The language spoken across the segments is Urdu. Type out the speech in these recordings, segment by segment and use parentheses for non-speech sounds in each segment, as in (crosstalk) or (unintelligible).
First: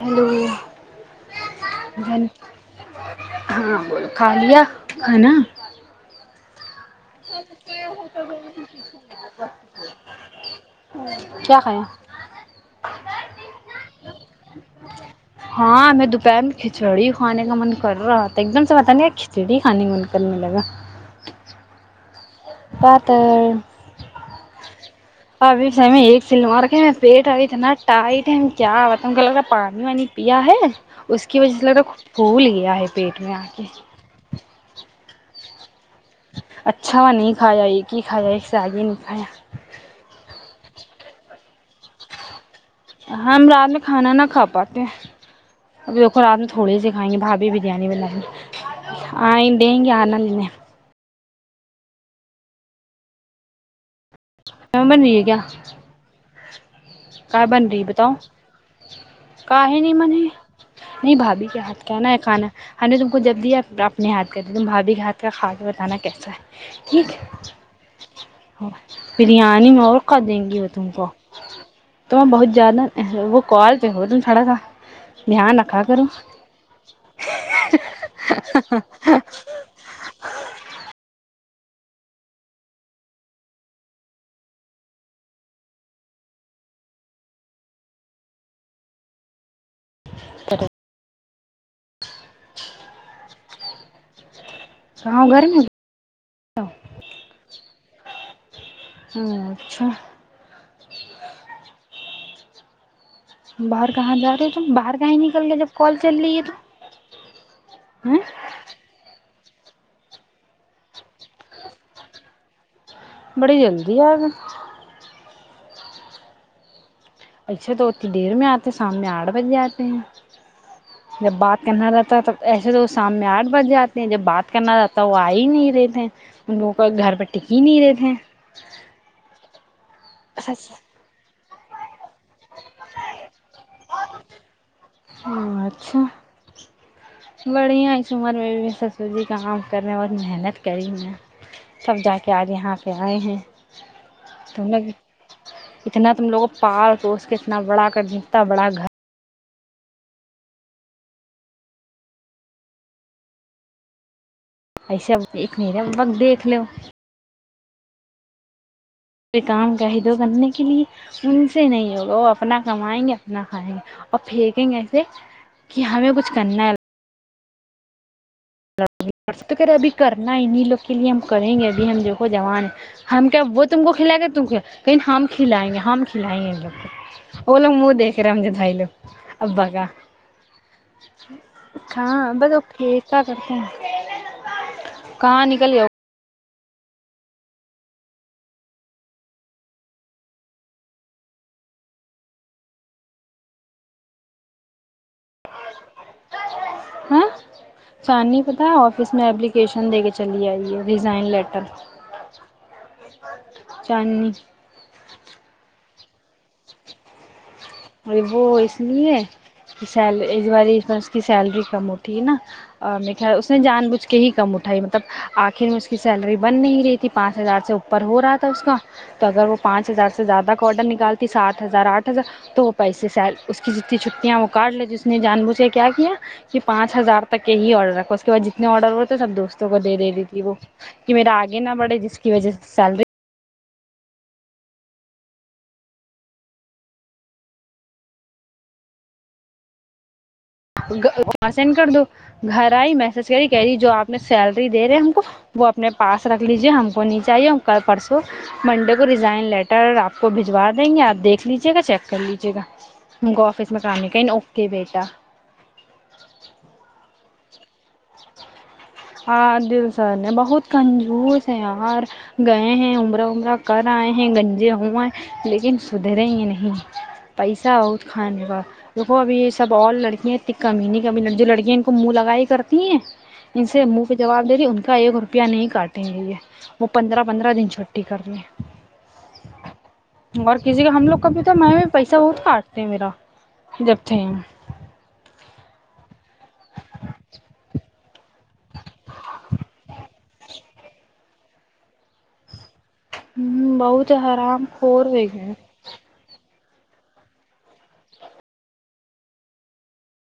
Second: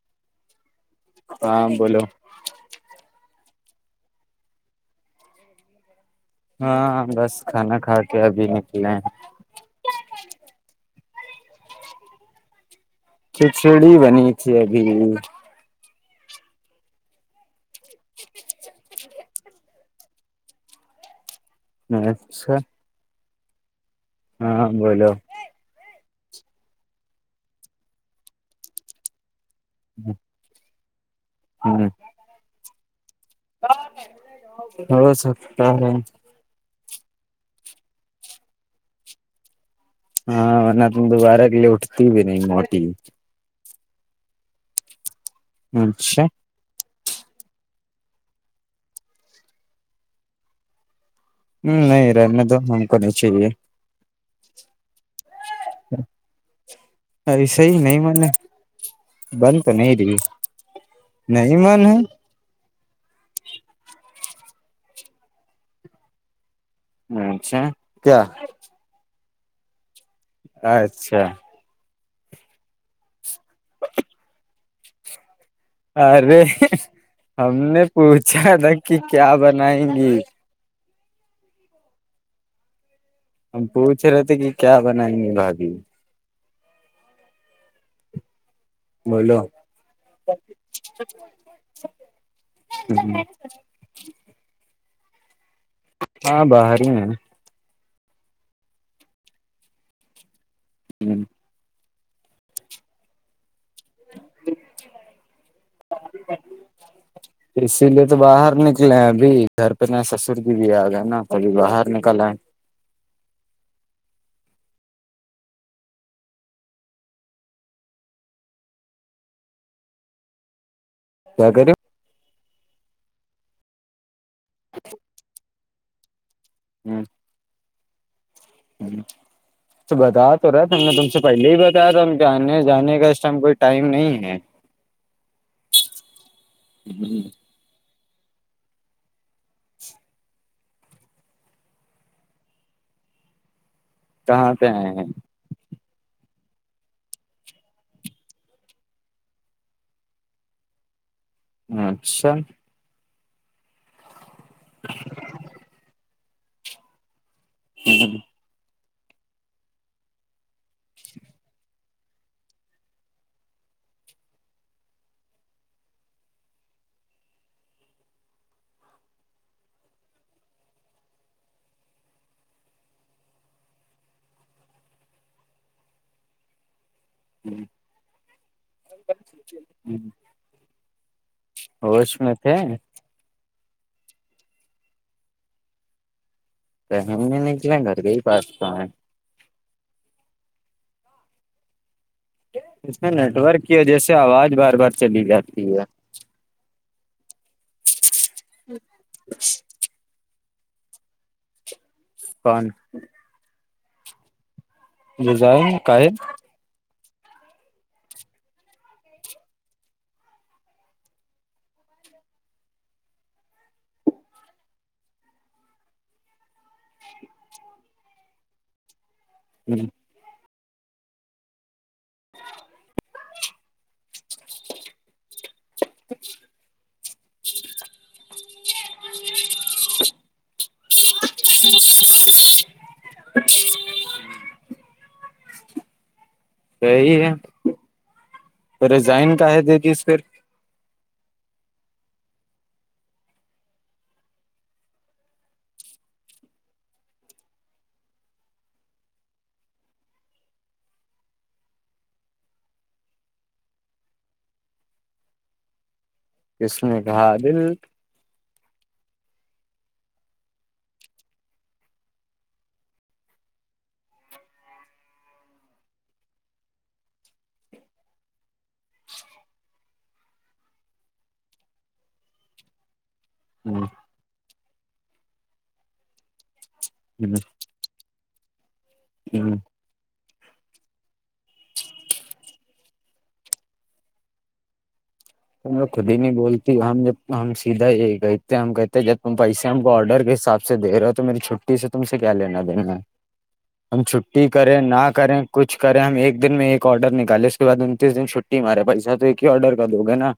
ہیلو ہاں بولو جن (inaudible) ہاں بول کھا لیا ہے نا ہاں بس کھانا کھا ہو کے ابھی نکلے ہیں (inaudible) کیا کھایا (inaudible) کھچڑی بنی تھی ابھی پین کھچڑی کھانے کا من کر کر رہا ایک دم سے بتا نہیں ھیچڑی کھانے من کرنے لگا ہ (unintelligible) پاتر (unintelligible) ہاں (unintelligible) ہاں بولو (unintelligible) سلوار کے میں پیٹ اب اتنا ٹائٹ ہے کیا ہوا کو لگ پانی وانی پیا ہے اس کی وجہ جے ہ لگتا ہے پھول گیا ہے پیٹ میں آ کے (unintelligible) ہو سکتا ہے (inaudible) اچھا ہوا نہیں کھایا ایک ہی کھایا ایک سے آگے نہیں کھایا (unintelligible) ہاں مورن ت میں دوبارہ کے لیے اٹتی بھی نہیں موٹی (unintelligible) ہم رات میں کھانا نہ کھا پاتے (unintelligible) اب دیکھو اچھا رات میں تھوڑے س (unintelligible) ہاںے بابی بریانی ب آ ڈے گے آ ن ل (unintelligible) ہ نہیں رہنے تو ہم کو نہیں چاہیے (unintelligible) م بن رہی ہے کیا (unintelligible) کیا ایسا بن ہی رہی نہیں بتاؤ من ہے کا بند تو ہے نہیں من رہی نہیں بھابھی کے ہاتھ کہنا ہے کھانا ہم نے تم کو جب دیا اپنے ہاتھ (unintelligible) کہتے تم بھاھی گھاتٹ کا کھا کے بتانا کیسا ہے (unintelligible) اچھا کیا (unintelligible) بریانی اور (unintelligible) کر دیں گی ہو تم کو اچھا (unintelligible) تو میں بہت جیاانا وہ کال سے ہو تم تھوڑا سا (unintelligible) کرو ارے ہم نے پوچھا تھا کہ کیا بنائیں گی (unintelligible) ہم پوچھ رہے ت (unintelligible) ھے کہ کیا بنائیں گے بھبھی بولو (unintelligible) س (inaudible) (inaudible) ہ گرمی (inaudible) ہاں باہر ہی ہیں (inaudible) ہ اچھا (inaudible) ہوں (inaudible) باہر کہاں جا رہے ہو تو باہر کہیں نکل گئے جب کال چل رہ ہے تو اسی لیے ا تو باہر نکلے ہیں ابھی گھر پہ نا سسور د دیا آگا نا کبھی باہر نکل آ ہے بڑی جلدی آگ اچھا تو اتنی دیر میں آتے شام میں آٹھ بج جاتے ہیں جب کیا بات کرے کرنا رہتا ہے تب ایے تو وہ شام میں آٹھ بج جاتے ہیں جب بات کہناات تو واہ نہیں رہے (inaudible) ان لووں کا گھر پہ ٹک ہی نہیں رہتے ہاں ا (inaudible) (unintelligible) پہلے ہی بتا رہ تھاوں جاننے جانے کا اس ٹائم کوئی ٹائم نہیں ہے (unintelligible) بڑھیا ہے سومر میں بھی سب سوزی کا کام کرنے بہت محنت کری میں تب جا کے آج یہاں پہ آئے ہیں کہاں پہ تم لوگ آئے اتنا تم لوگوں پارک اس کے اتنا بڑا کر اتنا بڑا گھر اچھا ایسے اب ایک نہیں رہا بق دیکھ لو (unintelligible) م کام قہید کرنے کے لیے ان سے نہیں ہوگا وہ اپنا کمائیں گے اپنا کھائیں گے اور پھینکیں گے ایسے کہ ہمیں کچھ کرنا ہے ہ رہے ابھی کرنا ہے انیں لوگ کے لیے ہم کریں گے ابھی ہم جو جوان ہے ہم کیا وہ تم کو کھلا گ ت کہ ہم کھلائیں گے ہم کھلائیں گے ان لوگ کو وہ لوگ م دیکھے رہا رمج بھائی لو اببا کا ہوش ہاں میں تھے بسیک کہاں نکل گیاؤ ہم نے ن کیالا گھر کے ہی پاس تو اس میں نیٹ ورک کی وجہ سے آواز بار بار چلی جاتی ہے ہاں چان نہیں پتا آفس میں اپلیکیشن دے کے چلی آئی ریزائن لیٹر کون چاندنیی جزائن کا ہے ا وہ اس لیے کہ سل اس بار اس بار اس کی سیلری کم اٹھی ہے نا میں خیال اس نے جان بوجھ کے ہی کم اٹھائی مطلب آخر میں اس کی سیلری بن نہیں رہی تھی پانچ ہزار سے اوپر ہو رہا تھا اس کا اگر وہ پانچ ہزار سے زیادہ کوڈر نکال سات ہزار آٹھ ہزار تو وہ پیسے سیل اس کی جتنی چھٹی وہ کاٹ لی ج اس نے جان بوجھے کیا کیا کہ پانچ ہزار تک کے یہ ہی آرڈر رکھا اس کے بعد جتنے آرڈر ہوتے سب دوستوں کو دے دے دیی تھی وہ کہ میرا آگے نہ بڑے جس کی وجہ سے سیلری اچھا (unintelligible) صی ہے تو ریزائن کا ہے دےج اس پھر (unintelligible) وہاں سینڈ کر دو گھر آئی میسج کری کہہی جو آپ نے سیلری دے رہے ہم کو وہ اپنے پاس رکھ لیجے ہم کو نیچے آئیے ہم کل پرسوں منڈے کو ریزائن لیٹر آپ کو بجوا دیں گے آپ دیکھ لیجیے گا چیک کر لیجے گا ہم کو آفس میں کام نہیں کریں گ اوکے بیٹا کس نے کہا بل (unintelligible) آادل سر نے بہت کنجوس ہے یار گئے ہیں عمرہ امرہ کر آئے ہیں گنجے ہوئے لیکن سدھرے ہی نہیں پیسہ بت کھانے کا دیکھو ابھی یہ سب اور لڑکیاں اتنی کمی نہیں کمی جو لڑکیاں ان کو منہ لگائی ہی کر تین (unintelligible) ان سے منہ پہ جواب دریی ان کا ایک روپیہ نہیں کاٹیں گے یہ (unintelligible) وہ پندرہ پندرہ دن چھٹی کرنی ہیں ہاں (unintelligible) اور کسی کا ہم لوگ کا بھی تو میں بھی پیسہ بہت کاٹتے میرا جبتے ہم س رکھ (unintelligible) دین بولتی ہم جب ہم سیدھا ایک (unintelligible) ا ہم کہتے ہیں جب تم پیسے ہم کو آرڈر کے حساب سے دے ہو تو میری چھٹی سے تم سے کیا ل (unintelligible) دن ہم بہت چھٹی حرام کریں نہ خور ہو گئے کریں کچھ کریں ہم ایک دن میں ایک (unintelligible) ایک آرڈر نکال اس کے بعد انتیس دن چھٹی م ہمارا پیسہ تو ایک ہی آرڈر کا دو گ نا (unintelligible)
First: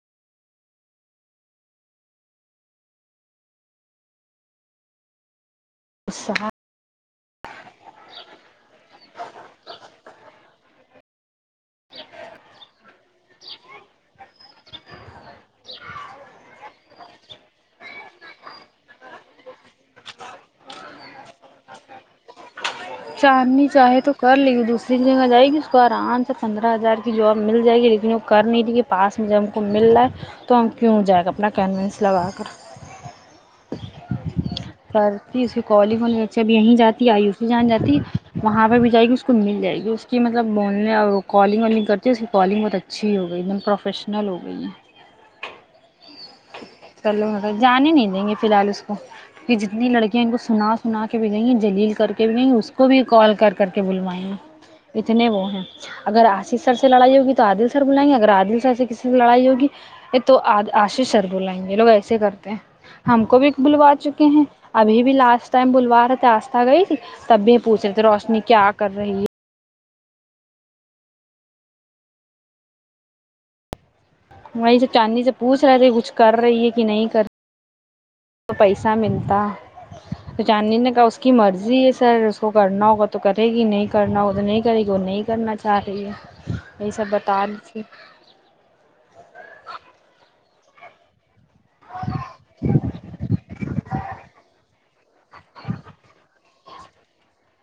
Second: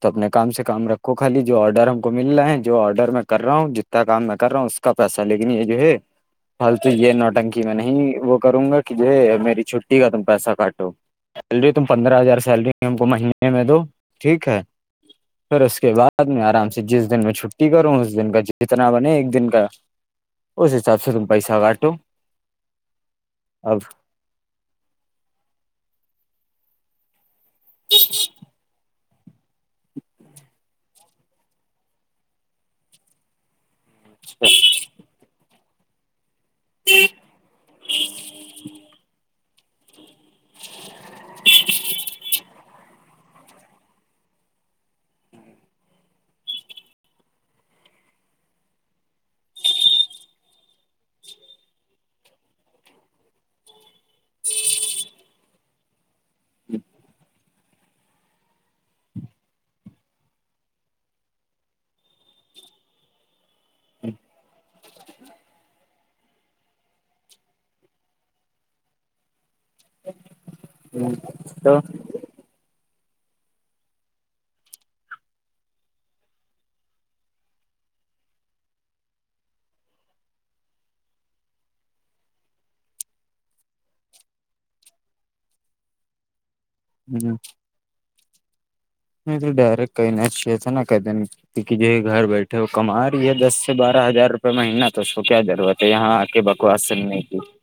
تو اپنے کام سے کام رکھو خالی جو آرڈر ہم کو مل رہا ہے جو آرڈر میں کر رہا ہوں جتنا کام میں کر رہا ہوں اس کا پیسہ لے کے ل یہ جو ہے ہیں پالتو یہ نوٹنکی میں نہیں وہ کروں گا کہ جو ہے میری چھٹی کا تم پیسہ کاٹو سیلری تم پندرہ ہزار سیلری ہے ہم کو مہینے میں دو (unintelligible) ٹھیک ہے پھر اس کے بعد میں آرام سے جس دن میں چھٹی کروں (unintelligible) اس دن کا جتنا بنے ایک دن کا اس حساب سے ت چاندنی اب چاہے تو کر لی دوسری جگہ جائے گی اس کو آرام سےک (unintelligible) پندرہ ہزار کی جو (unintelligible) مل جائے گی لیکن وہ کر نہیں رہ (unintelligible) پاس میں جب ہم کو مل رہا ہے تو ہم کیوں جائے گا اپنا کینوینس لگا کر اچ (unintelligible) کرتی اسی کوال کون (unintelligible) جب یہیں جاتی ہے آیو سی جان جاتی ہے وہاں پہ بھی جائے گی اس کو مل (unintelligible) جائے گی اس کی مطلب بولنے اور (unintelligible) کالنگ اور نہیں کرتے اس کی کالگ بہت اچھا (unintelligible) اچھی ہو گئی ا دن پروفیشنل ہو گئی ہیں (unintelligible) لوگ م جانے نہیں دیں گے فی الحال اس کو کہ جتنی لڑکیاں ان کو سنا سنا کے بھی گئیں ہیں جلیل کر کے بھی گئیں اس کو بھی کال کر کر کے بلوائیں گے اتنے وہ ہیں اگر آشیش سر سے لڑائی ہوگی تو عادل سر بلائیں گے اگر عادل سر سے کسی سے لڑائی ہوگی تو آ (unintelligible) سر بلائیں گے لوگ ایسے کرتے ہیں ہم کو بھی بلوا چکے ہیں ابھی بھی لاسٹ ٹائم بلوا رہے تھے آستھا گئی تھی تب بھی ہم پوچھ رہے تھے روشنی کیا کر رہی ہے ہ تو تو (inaudible) وہی سےب چاندنی سے پوچھ رہے تھے کچھ کر رہی ہے کہ نہیں کر رہی تو پیسہ ملتا تو چاندنی نے کہا اس کی مرضی ہے سر اس کو کرنا ہوگا تو کرے گی نہیں کرنا ہوگا تو نہیں کرے گی وہ نہیں کرنا چاہ رہی ہے یہی سب بتا دی سے (inaudible) نہیں تو ڈائریکٹ کئی ن چیتا نہ کہ د ن (unintelligible) کیونکہ جو گھر بیٹھے وہ کما رہی ہے دس سے بارہ ہزار روپئے مہینہ تو اس کو کیا ضرورت ہے یہاں آ کے بکواس سننے کی (inaudible) (inaudible)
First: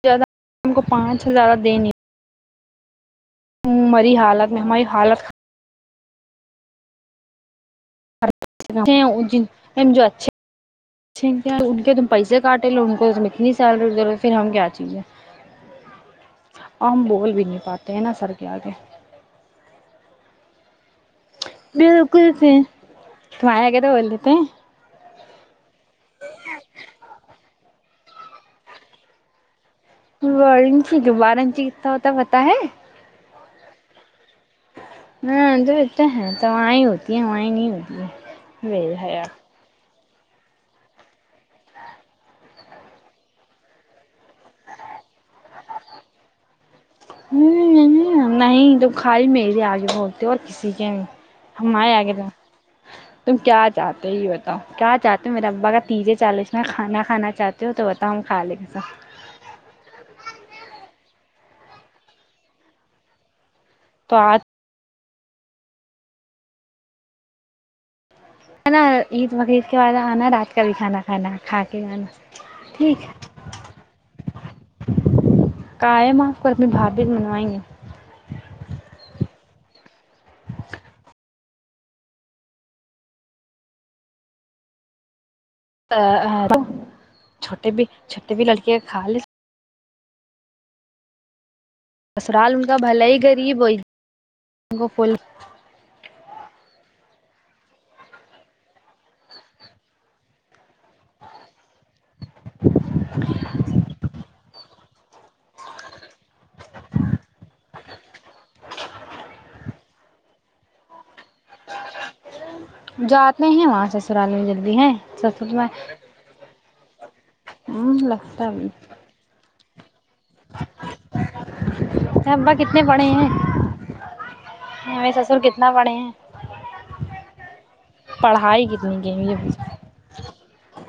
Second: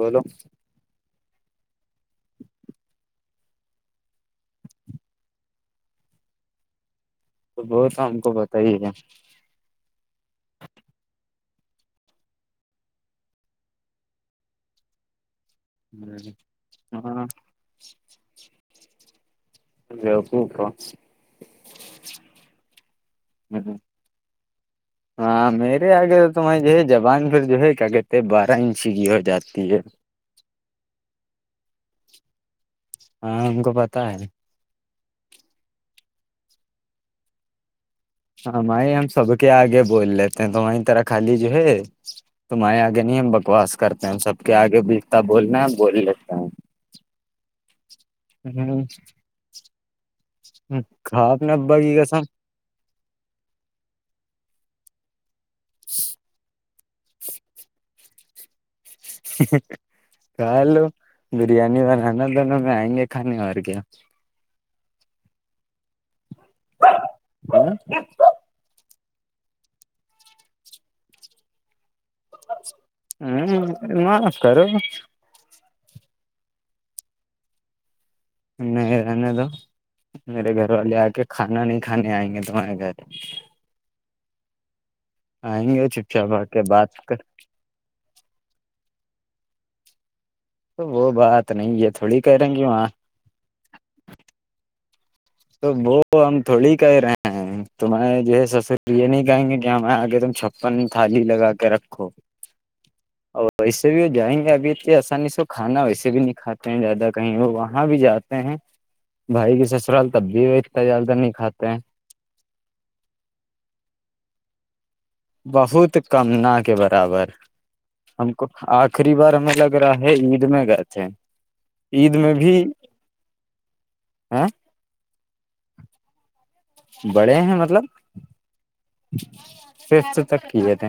بولو زیادہ ہم کو پانچ (inaudible) اچھ سے زیادہ دے نہیں (inaudible) مری حالت میں ہماری حالت تو وہ تو ہم کو بتائیے جو اچھےچ (inaudible) ان کے تم پیسے کاٹے لو ان کو تم اتنی سیلری دےو پھر ہم کیا چاہیے (inaudible) ہم ہاں بول بھی نہیں پاتے ہیں نا سر کیا آ کے (inaudible) ا پوکا بالکل تمہارے آگے تو بول دیتے ہیں (inaudible) ہاں میرے آگے تو تمیں جو ہے جبان پھر جو ہے (inaudible) کیا کہتے ہیں بارہ انچ کی ہو جاتی ہے چی گبارا انچی کتنا ہوتا پتا ہے ہاں ہم کو پتا ہے (inaudible) ہاں دتے ہیں تو وہیں ہوتی ہے وہیں نہیں ہوتی ہ ہے بے مائ ہم ہم حیا سبک آگے بول لیتے ہیں تو وہیں طرح خالی جو ہے تمہیں آگے نہیں ہم بکواس کرتے ہیں سب کے آگے بیچتا بولنا ہے ہم بول لیتے ہیں ہ نہیں تم خالی میرے آگے بڑولتے ہو اور کسی کے بھی کھاؤ اپنے ابا ہمارے کی آگے قسم تم کیا چاہتے یہ بتاؤ کیا تو میر ابا کا تیزے چال اس میں کھانا کھانا چاہتی ہو تو بتاؤں کھا لیں کے سا ک لو بریانی بنانا دونوں میں آئیں گے کھانے اور کے (inaudible) ٹک ہے (inaudible) تو آج ہ (inaudible) نا عید بقرید کے بعد آنا رات کا بھی کھانا کھانا کھا کے جانا ٹھیک ہ ہے م کرو (unintelligible) قائم آ کر اپنی بھار بھیت منوائیں گے (unintelligible) نہیں رہنے دو میرے گھر والے آ کے کھانا نہیں کھانے آئیں گے تمہارے گھر (unintelligible) آئیں گے چپ چاپ ا کے بات کر چھوٹے بھی چھوٹے بھی لڑکی (unintelligible) خالی (unintelligible) تو وہ بات (inaudible) تھوڑی کہہ رہے دسرال ہیں کہ ان کا وہاں بھل ہی غریب ہوئی ان کوو پھول (inaudible) تو وہ ہم تھوڑی کہہ رہے ہیں تمہے جو ہے سب یہ نہیں کہیں گے کہ ہمیں آگے تم چھپن تھالی لگا کے رکھ اور وسے بھی وہ جائیں گے آ (unintelligible) بی (unintelligible) آسانی سے کھانا ویسے بھی نہیں کھاتے ہیں زیادہ کہیں وہ وہاں بھی جاتے ہیں بھائی کے سسرال سبزی وچتا جلد نہیں کھاتے ہیں جات نہیں ہیں وہاں سسرالی میں ج (unintelligible) ی ہیں (inaudible) میں بہت کم نہ کے برابر ہم لگتا کو ہے آخری بار ہمیں لگ (unintelligible) ایرا (unintelligible) عید میں گئے تھے عید میں ابا بھی کتنے پڑھے ہیں ہ (unintelligible) تو کتنا پڑے ہیں (unintelligible) بڑے ہیں مطلب پڑھائی کتنی کی ہے ففت تک کی ہو تھ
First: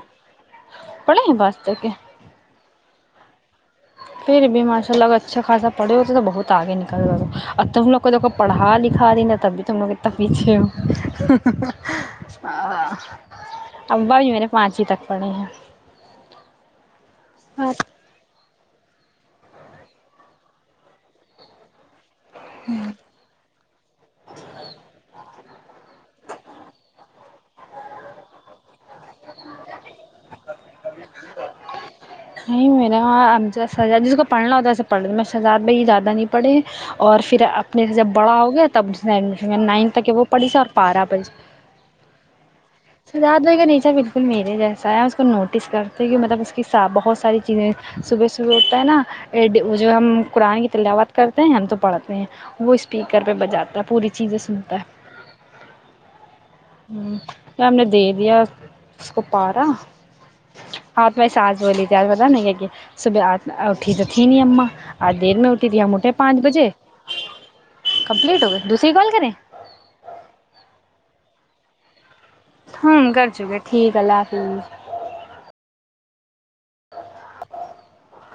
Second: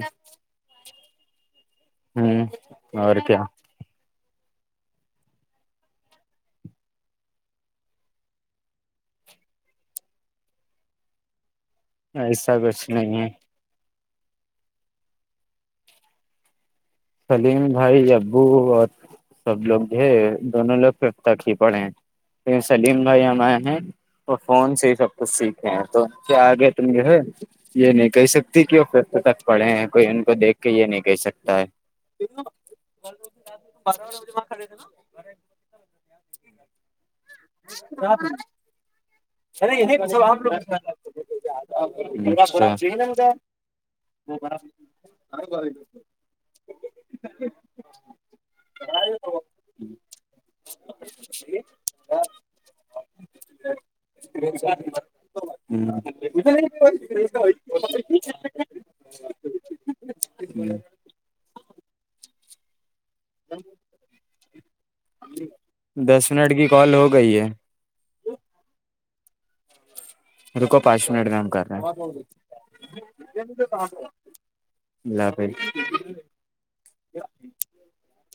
پڑھے ہیں پاس تک ہوں (unintelligible) اور کیا (unintelligible) پھر بھی ماشاء اللہ اگر اچھا خاصا پھے ہوتے تو بہت آگے نکل رہ اور تب ہم لوگ کو ج کو پڑھا لکھا رہی نا تبھی تو ہم لوگ اتب پیچھے ہو ایسا کچھ نہیں ہے ابا جی میں نے پانچویں تک پڑھے ہیں سلیم بھائی ابو بہت سب لوگ جو ہے دونوں لوگ پتک کی پڑے ہیں سلیم بھائی ہمارے ہیں وہ فون سے سب کچھ سیکھ ہ تو کیا آ گئے تم کے ہے یہ نہیں کہہ سکتی کہوں س تک پڑھے ہیں کوئی ان کو دیکھ کے یہ نہیں کہہ سکتا ہے نہیں میرے وہاں ا سجاد جس کو پڑھنا ہوتا ہے ایسے پڑھ ل میں شزاد بھائی زیادہ نہیں پڑھے اور پھر اپنے سے جب بڑا ہوگیا تب اس ایڈمیشن ارے نائن یہ تک وہ پڑھی سے اور (unintelligible) سج بائی کا نیچر بالکل میرے جیسا ہے اس کو نوٹس کرتے کہ مطلب اس کی بہت ساری چیزیں صبح صبح اٹتا ہے نا جو ہم قرآن کی تلاوت کرتے ہیں ہم تو پڑھتے ہیں وہ اسپیکر پہ بجاتا ہے پوری چیزیں سنتا ہ (inaudible) میں ہم نے دے دیا اس کو پارا ہاتھ میں س آج بلی تھیار پتا نہیں کیا کہ صبح آ اٹھی تو تھی نہیں ہم (inaudible) آج دیر میں اٹھی تھی ہم اٹے دس پانچ منٹ کی بجے کال ہو گئی ہے کمپلیٹ ہو گئی دوسری گال (inaudible) رکو پانچ منٹ نام کر رہے ہیں ہ کر چکے ٹھیک ہے اللہ حافظ ج (inaudible)